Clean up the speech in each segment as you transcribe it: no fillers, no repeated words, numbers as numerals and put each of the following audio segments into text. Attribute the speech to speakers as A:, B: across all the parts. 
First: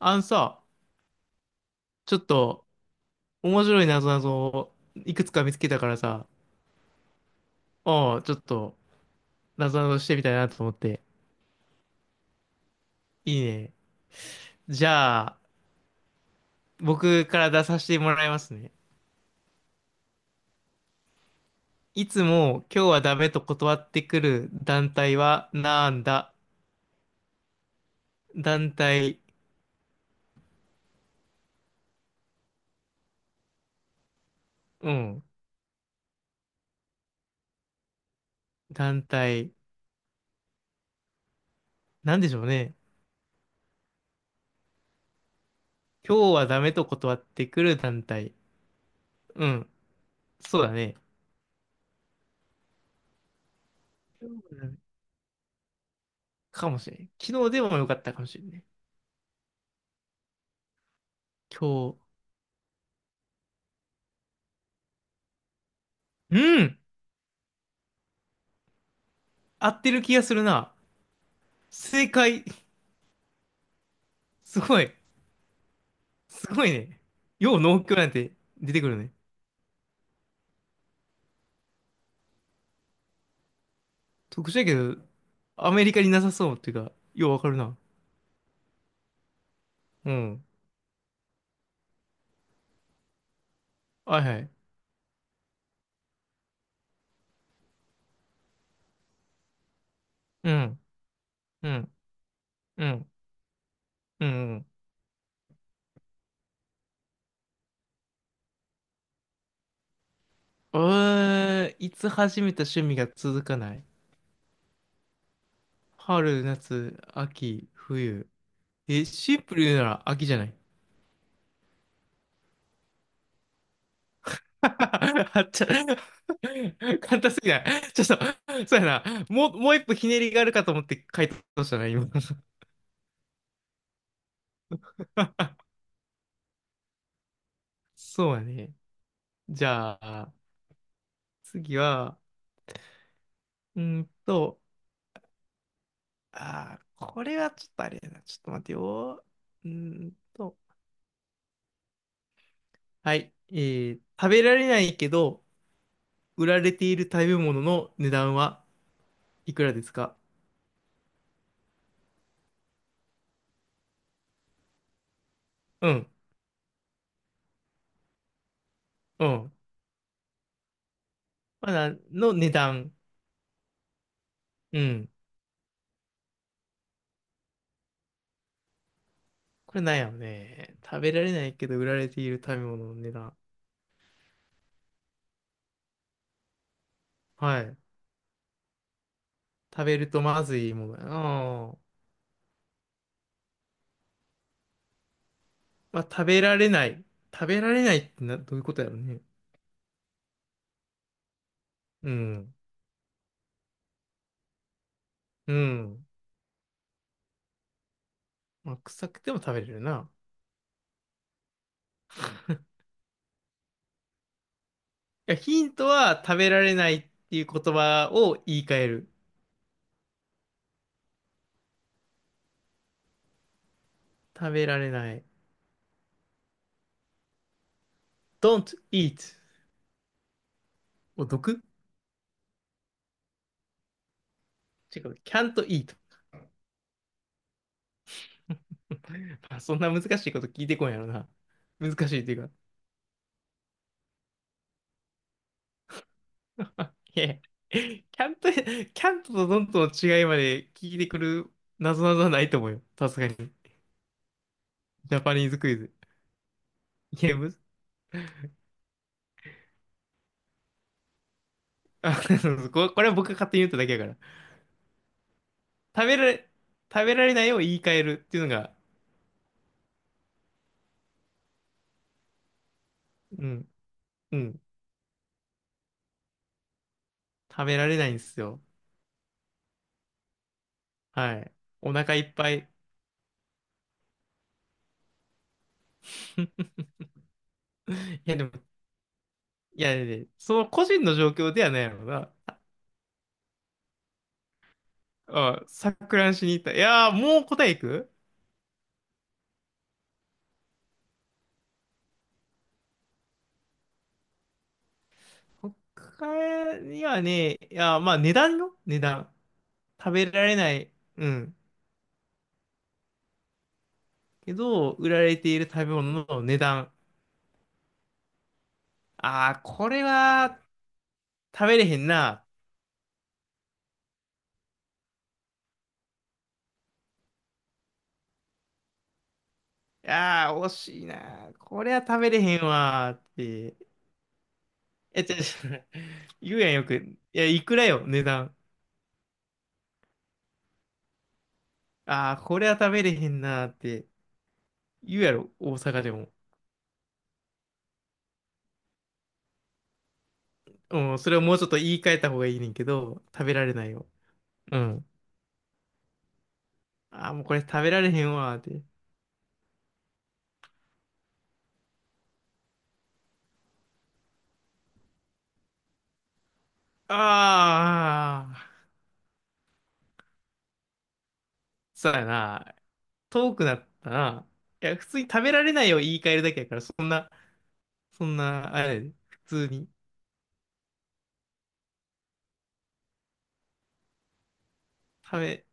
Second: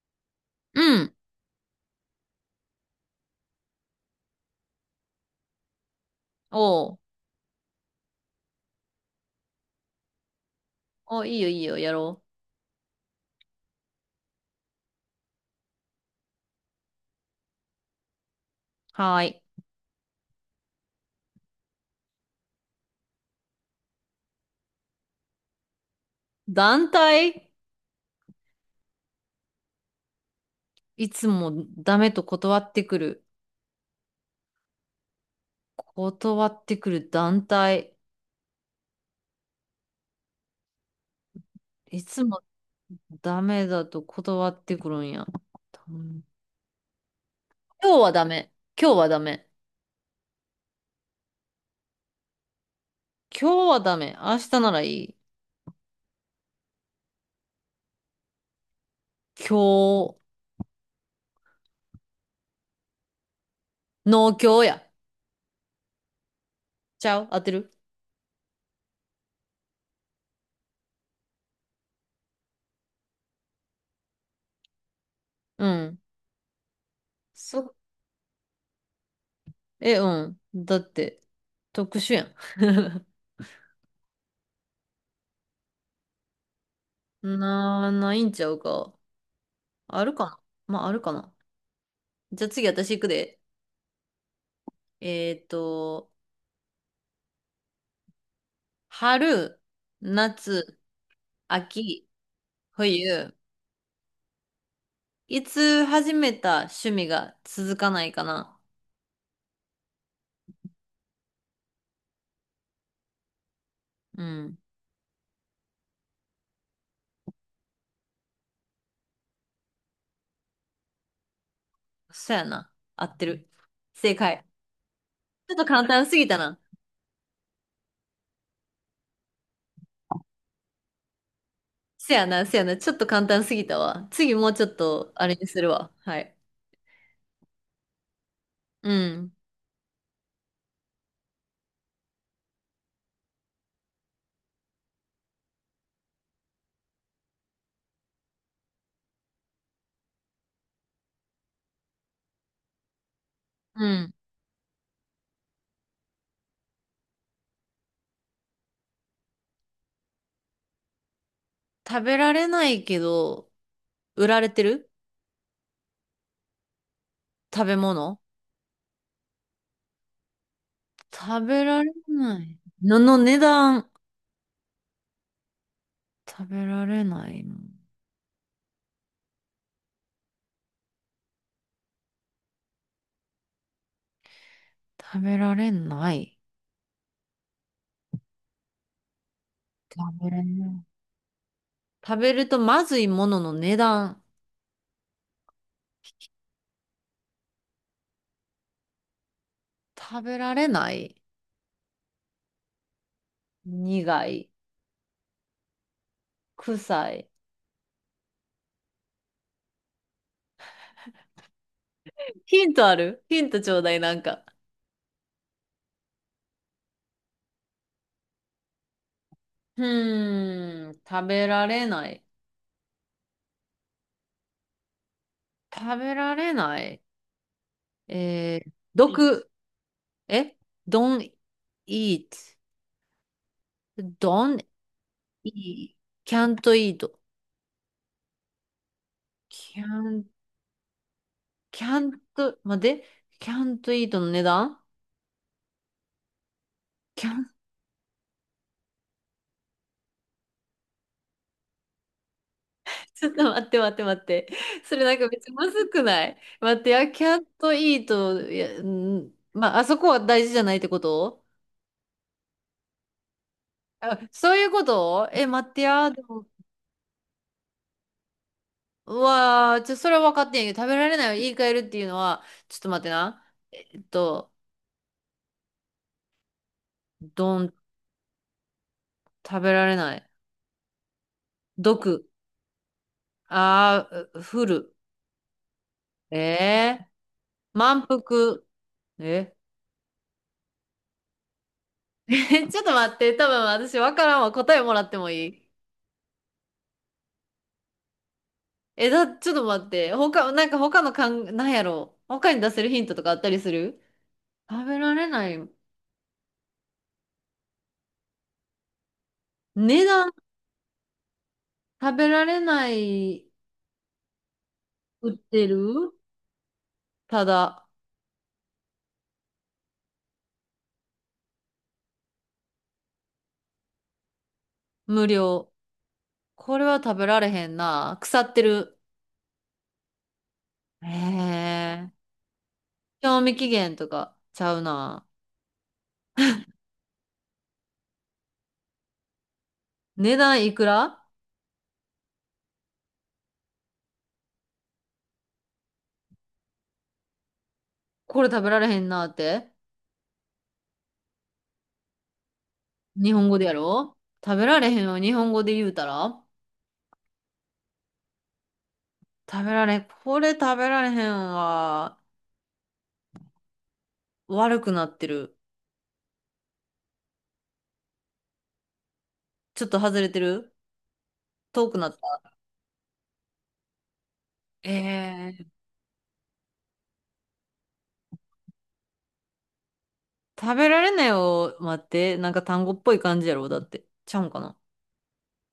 A: あのさ、
B: うん。
A: ちょっと面白いなぞなぞをいくつか見つけたからさ、
B: おう。
A: おう、ちょっとなぞなぞしてみたいなと思って。
B: お、いいよいいよ、やろ
A: いいね。じゃあ、僕から出させてもらいますね。
B: う。はーい。
A: いつも今日はダメと断ってくる団体はなんだ？
B: 団体。
A: 団体、
B: いつもダメと断ってくる。
A: うん、
B: 断ってくる団体。
A: 団体、
B: い
A: なん
B: つ
A: でし
B: も
A: ょうね。
B: ダメだと断ってくるんや。うん。
A: 今日はダメと断ってくる
B: 今日
A: 団
B: はダ
A: 体。
B: メ。今日はダメ。
A: うん、そうだね。
B: 今日はダメ。
A: 今日
B: 明日
A: はダ
B: な
A: メ
B: らいい。
A: かもしれん。昨日でもよかったかもしれんね。
B: 今日、
A: 今日、
B: 農協や。
A: うん
B: ちゃう、合ってる。
A: 合ってる気がするな。正解。すごい。
B: うん。
A: すごいね。よう
B: そ、
A: 農協なんて出てくるね。
B: え、うん。だって、特殊やん。
A: 特殊やけど、アメリカになさそうっていうか、ようわかるな。
B: な、ないんちゃうか。あ
A: う
B: るかな。
A: ん。
B: まあ、あるかな。じゃあ次私行くで。
A: はいはい。
B: えっと、春、夏、
A: うん。うん。
B: 秋、
A: うん。
B: 冬。
A: うん。
B: いつ始めた趣味が続かないかな？
A: いつ始めた趣味が続かない？
B: うん。
A: 春、夏、秋、冬。え、シンプルに言うなら秋じゃない？
B: そやな。合ってる。正解。
A: あっ
B: ちょっ
A: ち
B: と
A: ゃ、
B: 簡単すぎたな。
A: 簡単すぎない。ちょっと、そうやな。もう一歩ひねりがあるかと思って回答したな、今。
B: せやな、せやな。ちょっと簡単すぎたわ。次もうちょっと、あれにするわ。はい。
A: そうやね。
B: うん。
A: じゃあ、次は、うーんと、あー、これはちょっとあれやな。ちょっと待てよ。うーんと、はい。
B: うん。
A: 食べられないけど、売られている食べ物の値段はいくらですか？
B: 食べられないけど、売られてる
A: うん、
B: 食べ物。
A: うん。
B: 食べ
A: まあ
B: られ
A: なの
B: な
A: 値
B: い、
A: 段。
B: のの値段。
A: うん。
B: 食べられないの。
A: これなんやろね。食べられないけど、売られている食べ物の値段。
B: 食べられない。
A: はい。食べ
B: 食
A: ると
B: べられ
A: まず
B: な
A: い
B: い。
A: ものやな。
B: 食べるとまずいものの値段。
A: まあ、食べられない。食べられないってな、どういうことやろね。
B: 食べられない。
A: うん。
B: 苦い。
A: うん。
B: 臭い。
A: まあ、臭くても食べれるな。
B: ヒントある？ヒントちょうだい、なんか。
A: いや、ヒントは食べられないっていう言葉を言い換える。
B: 食べられない。
A: 食べられない。
B: 食べられない。えー、
A: don't eat
B: 毒。え？
A: を
B: don't
A: 毒
B: eat. don't
A: 違う。can't
B: eat.
A: eat。
B: can't eat.
A: まあ、そんな難し
B: can't,
A: いこと聞いてこんやろな。難しいっていうか。
B: can't, 待って。can't eat の値段。
A: いや、
B: can't。
A: can't can't と dont の違いまで聞いてくる謎々はないと思うよ。さ す
B: ち
A: が
B: ょっ
A: に。
B: と
A: ジ
B: 待って待って待って。それなん
A: ャ
B: か
A: パ
B: めっ
A: ニ
B: ち
A: ー
B: ゃ
A: ズク
B: ま
A: イ
B: ず
A: ズ。
B: くない？待って、やキ
A: い
B: ャ
A: や、
B: ッ
A: むず、
B: トイート、いや、んまあ、あそこは大事じゃないってこと？
A: あ、これは僕が勝手に言っただけやから。
B: あ、そういうこと？え、待って
A: 食
B: や、
A: べ
B: で
A: ら
B: も、
A: れ、食べられないを言い換えるっていうのが、
B: うわー、ちょ、それは分かってんやけど、食べられないを言い換えるっていうのは、ちょっと待ってな。
A: うん。
B: えっ
A: う
B: と、
A: ん
B: ど
A: 食
B: ん、
A: べられないんですよ。
B: 食べられない。
A: はい。お腹い
B: 毒。
A: っぱい。
B: あー、ふる。えー、満
A: いやでも、
B: 腹。え？
A: その個人の状況ではないの が、
B: ちょっと待って、多分私分からんわ。答えもらってもい
A: あ、
B: い？
A: 錯乱しに行った。いやー、もう答えいく。
B: え、だ、ちょっと待って。他、なんか他のかん、なんやろう。他に出せるヒントとかあったりする？食べられない。
A: 他にはね、いやー、まあ値段よ、値段。
B: 値
A: 食
B: 段、
A: べられない。うん。
B: 食べられない、
A: けど、売ら
B: 売っ
A: れている
B: てる、
A: 食べ物の値段。
B: ただ、
A: ああ、これは食べれへんな。
B: 無料。これは食べられへんな。腐ってる。
A: ああ、惜し
B: へ
A: いな。これは
B: え。
A: 食べれへんわーっ
B: 賞味期
A: て。
B: 限とかちゃう
A: え、違
B: な。
A: う違う。言うやんよく。いや、いくらよ、値段。
B: 値段いくら？
A: ああ、これは食べれへんなーって言うやろ、大阪でも。
B: これ食べられへんなって。
A: うん、それをもうちょっと言い換えた方がいいねんけど、
B: 日
A: 食
B: 本
A: べ
B: 語で
A: ら
B: や
A: れないよ。
B: ろ？食べ
A: う
B: られへ
A: ん。
B: んを日本語で言うたら
A: ああ、もうこれ食べられへんわーって。
B: 食べられ、これ食べられへんは悪くなってる。
A: ああ、
B: ちょっと外れてる？遠くな
A: そ
B: っ
A: うや
B: た。
A: な。遠くなったな。い
B: え
A: や、普通に食べら
B: ー、
A: れないを言い換えるだけやから、そんな、あれやで、普通に。
B: 食べられないを待って、なんか単語っぽい感じやろ、だって。ちゃうんかな。
A: 食べ、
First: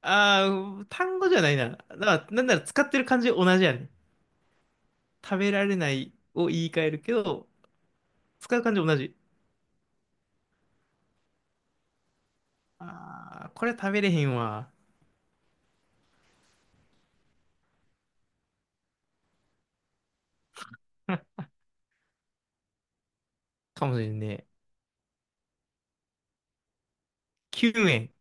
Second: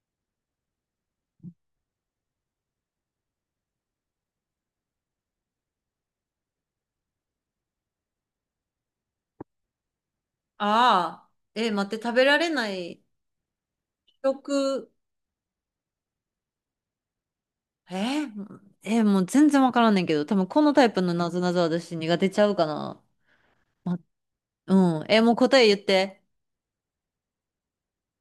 A: ああ、単語じゃないな。だから、なんなら使ってる感じ同じやねん。食べられないを言い換えるけど、使う感じ同じ。
B: ああ、えー、待って、食べられない、
A: ああ、これ食べれへんわ。
B: 食、えー、えー、もう全然わからんねんけど、多分このタイプのなぞなぞ私苦手ちゃうかな。
A: かも
B: ま、
A: しれんね。
B: うん。えー、もう答え言って。
A: 9円。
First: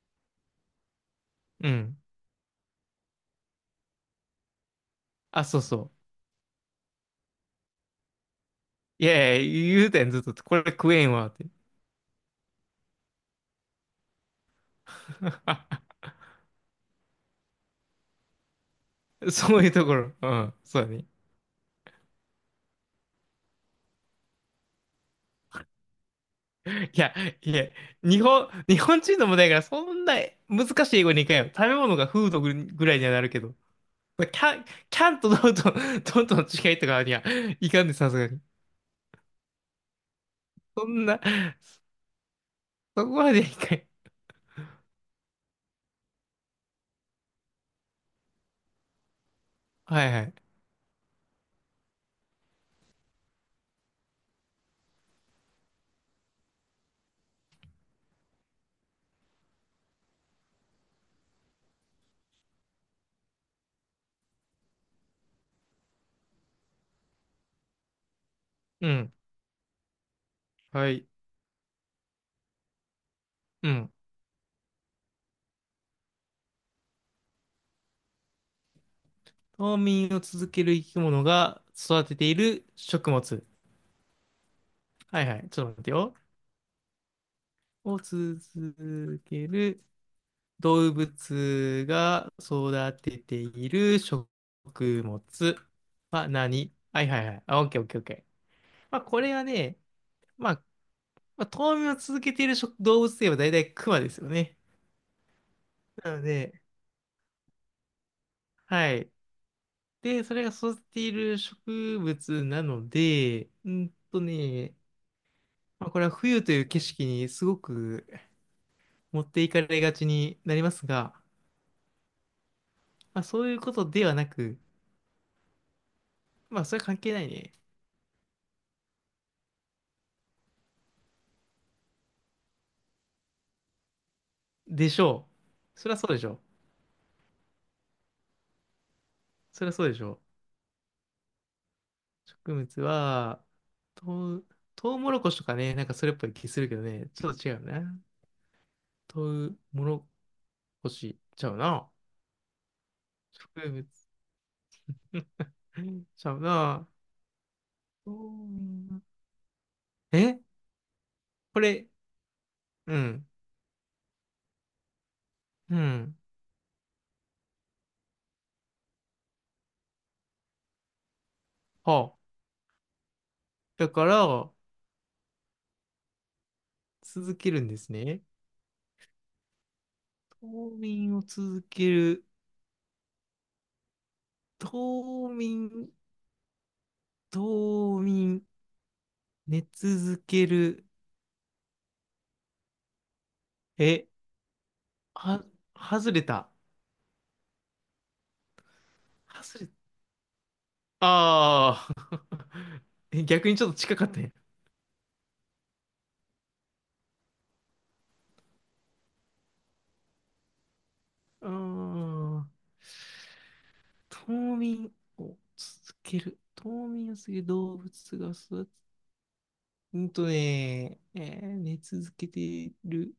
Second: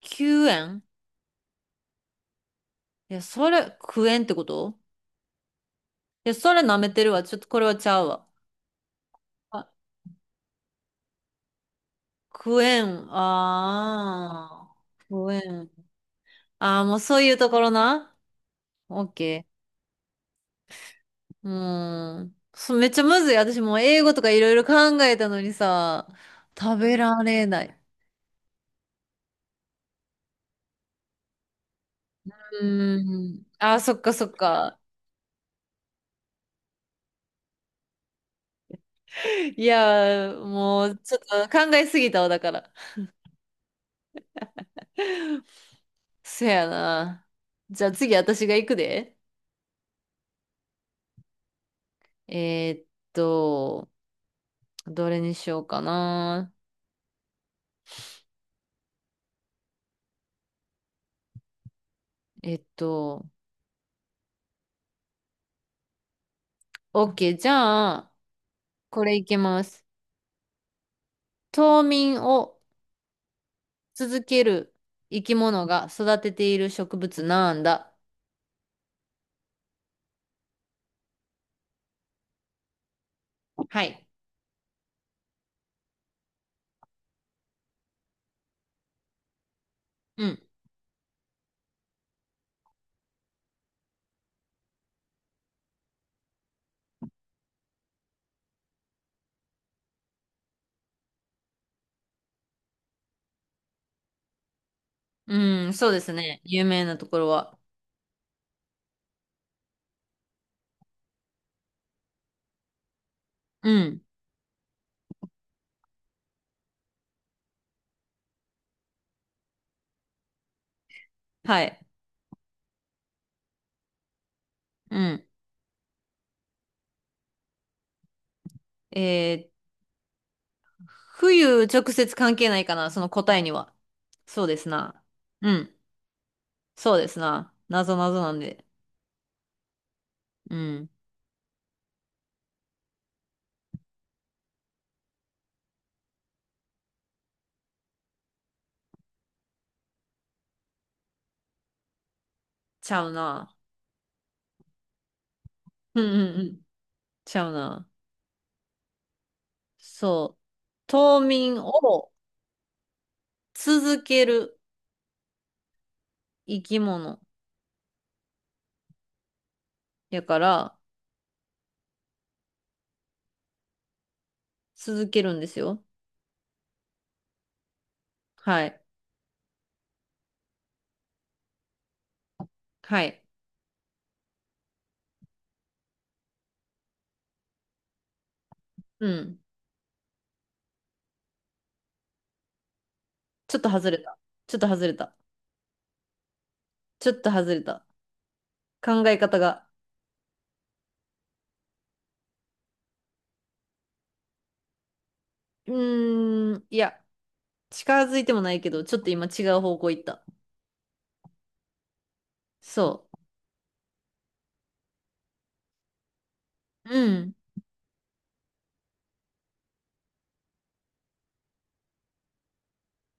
B: 救援？
A: うん。
B: いや、それ、クエンってこと？
A: あ、そうそう。
B: いや、それ舐めてるわ。ちょっとこれはちゃうわ。
A: いやい
B: あ、
A: や、言うたやん、ずっと。これ食えんわ、って。
B: クエン、ああ、クエン。ああ、もうそういうところな。OK。
A: そういうところ。うん。そうだね。
B: うーん。そう、めっちゃむずい。私もう英語とかいろいろ考えたのにさ、食べ
A: いや、
B: られ
A: い
B: な
A: や、
B: い。
A: 日本人の問題やから、そんな難しい英語にいかんよ。食べ物がフードぐ
B: う
A: ぐら
B: ー
A: いにはなるけ
B: ん。
A: ど。
B: あ、そっか
A: ま
B: そ
A: あ
B: っ
A: キャン、
B: か。
A: キャンとドンと、ドンとの違いとかにはいかんで、さすがに。
B: いやー、も
A: そ
B: う
A: ん
B: ちょっ
A: な、
B: と考えすぎたわ、だから。
A: そこまでいかん。
B: そやな。じゃあ次私が行くで。
A: はいはい。
B: えーっと、どれにしようかな。えっと、OK。じゃあ、
A: う
B: こ
A: ん。
B: れいけます。
A: はい。
B: 冬眠を
A: うん。
B: 続ける生き物が育てている植物なんだ？
A: 冬眠を続ける生き物が育てている食物。
B: はい。
A: はいはい。ちょっと待ってよ。を続ける
B: うん。
A: 動物が育てている食物は何？はいはいはい。あ、オッケーオッケーオッケー。まあ、これはね、まあ、まあ、冬眠を続けている食動物といえば大体クマですよね。
B: うん、そうです
A: なの
B: ね。
A: で、
B: 有名なところは。
A: はい。で、それが育てている植物なので、
B: う
A: うん
B: ん。
A: とね、まあ、これは冬という景色にすごく持っていかれがちになりますが、
B: はい。
A: まあ、そういうことではなく、
B: うん。
A: まあ、それ関係ないね。
B: えー、冬直接関係ないかな、その答えには。そうです
A: でし
B: な。
A: ょ
B: うん。
A: う。そりゃそうでしょう。
B: そうですな。なぞなぞなんで。
A: そりゃそうでしょう。
B: うん。
A: 植物は、とう、とうもろこしとかね、なんかそれっぽい気するけどね、ちょっと違うな。とうもろこしちゃうな。
B: ちゃうな。
A: 植物
B: うん
A: ちゃ
B: うん
A: う
B: うん。
A: な。
B: ちゃうな。
A: とう
B: そう。
A: え
B: 冬
A: こ
B: 眠
A: れ、
B: を
A: うん、
B: 続ける
A: うん。
B: 生き物やから、
A: はあ。だから、
B: 続けるんですよ。
A: 続けるんですね。
B: はい。
A: 冬眠を続ける。
B: はい。
A: 冬眠、冬眠、
B: うん。
A: 寝続ける。
B: ちょっと外れ
A: え
B: た。ちょっと外れた。
A: は、外れた。
B: ちょっと外れた。考え方
A: 外
B: が。
A: れ、ああ。え逆にちょっと近かったね。
B: うーん。いや、近づいてもないけど、ちょっと今違う方向行った。
A: うーん。
B: そ
A: 冬眠を続ける。冬
B: う。う
A: 眠をす
B: ん。
A: る動物が育つ。うんとね、えー寝続けている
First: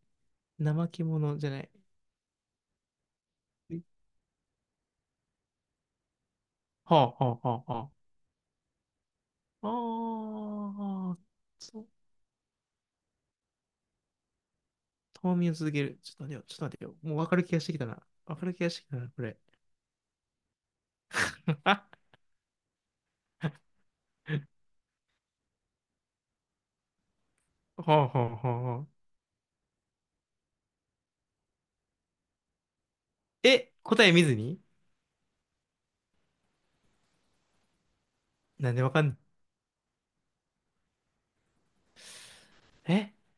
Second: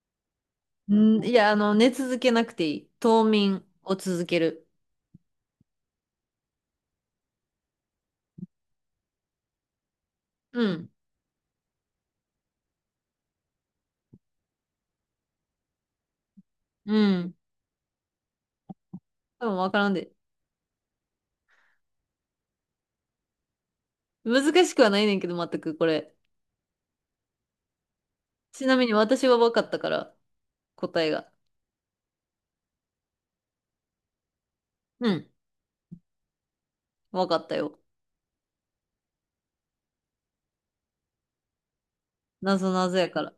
A: 怠
B: う
A: け
B: ん、い
A: 者じゃ
B: や、あ
A: ない。
B: の、寝続けなくていい。冬眠を続ける。
A: はあ。
B: うん。
A: ああ、そう。冬眠を続ける。ちょっと待てよ。
B: う
A: もう分
B: ん。
A: かる気がしてきたな。分かる気がしてきたな、これ。
B: 多分わからんで。
A: は
B: 難しくはないねんけど、全くこれ。ちな
A: は
B: みに
A: あ。
B: 私は分かったから、答えが。
A: え、答え見ずに？
B: うん。分かったよ。
A: なんでわかん、ない？
B: なぞなぞや
A: え
B: から。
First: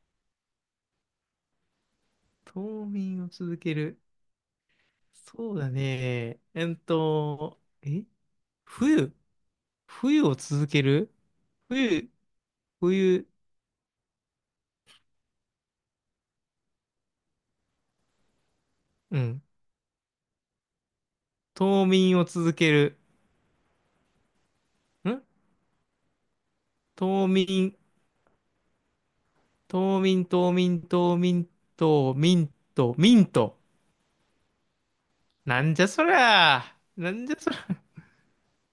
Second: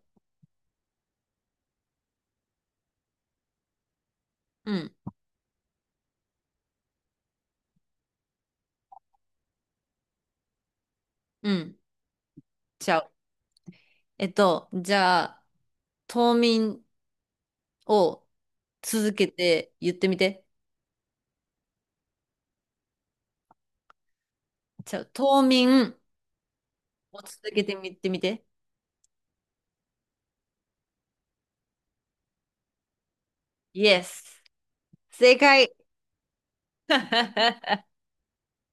A: 冬眠を続ける。
B: うん。
A: そうだね。冬冬を続ける。
B: うん。
A: 冬、
B: ちゃう。
A: 冬、
B: えっと、じゃあ、冬眠を続
A: う
B: け
A: ん。
B: て言ってみて。
A: 冬眠を続ける。
B: じゃあ、
A: ん
B: 冬眠を
A: 冬
B: 続け
A: 眠、
B: てみてみて。
A: 冬眠、冬眠、冬眠、冬眠、冬眠と、ミント。
B: Yes! 正
A: な
B: 解。
A: んじゃそりゃ。なんじゃそりゃ。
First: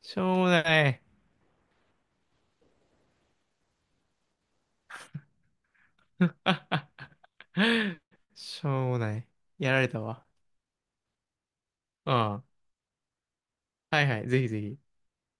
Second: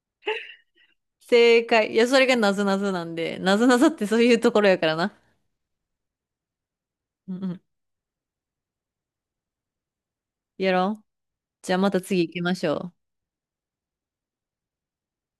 A: しょうもない。
B: 正解。いや、それがなぞなぞなんで、なぞなぞってそういうところやからな。うんうん。
A: しょうもない。やられたわ。
B: やろう。じゃあまた
A: うん。
B: 次行き
A: は
B: ましょう。
A: いはい。ぜひぜひ。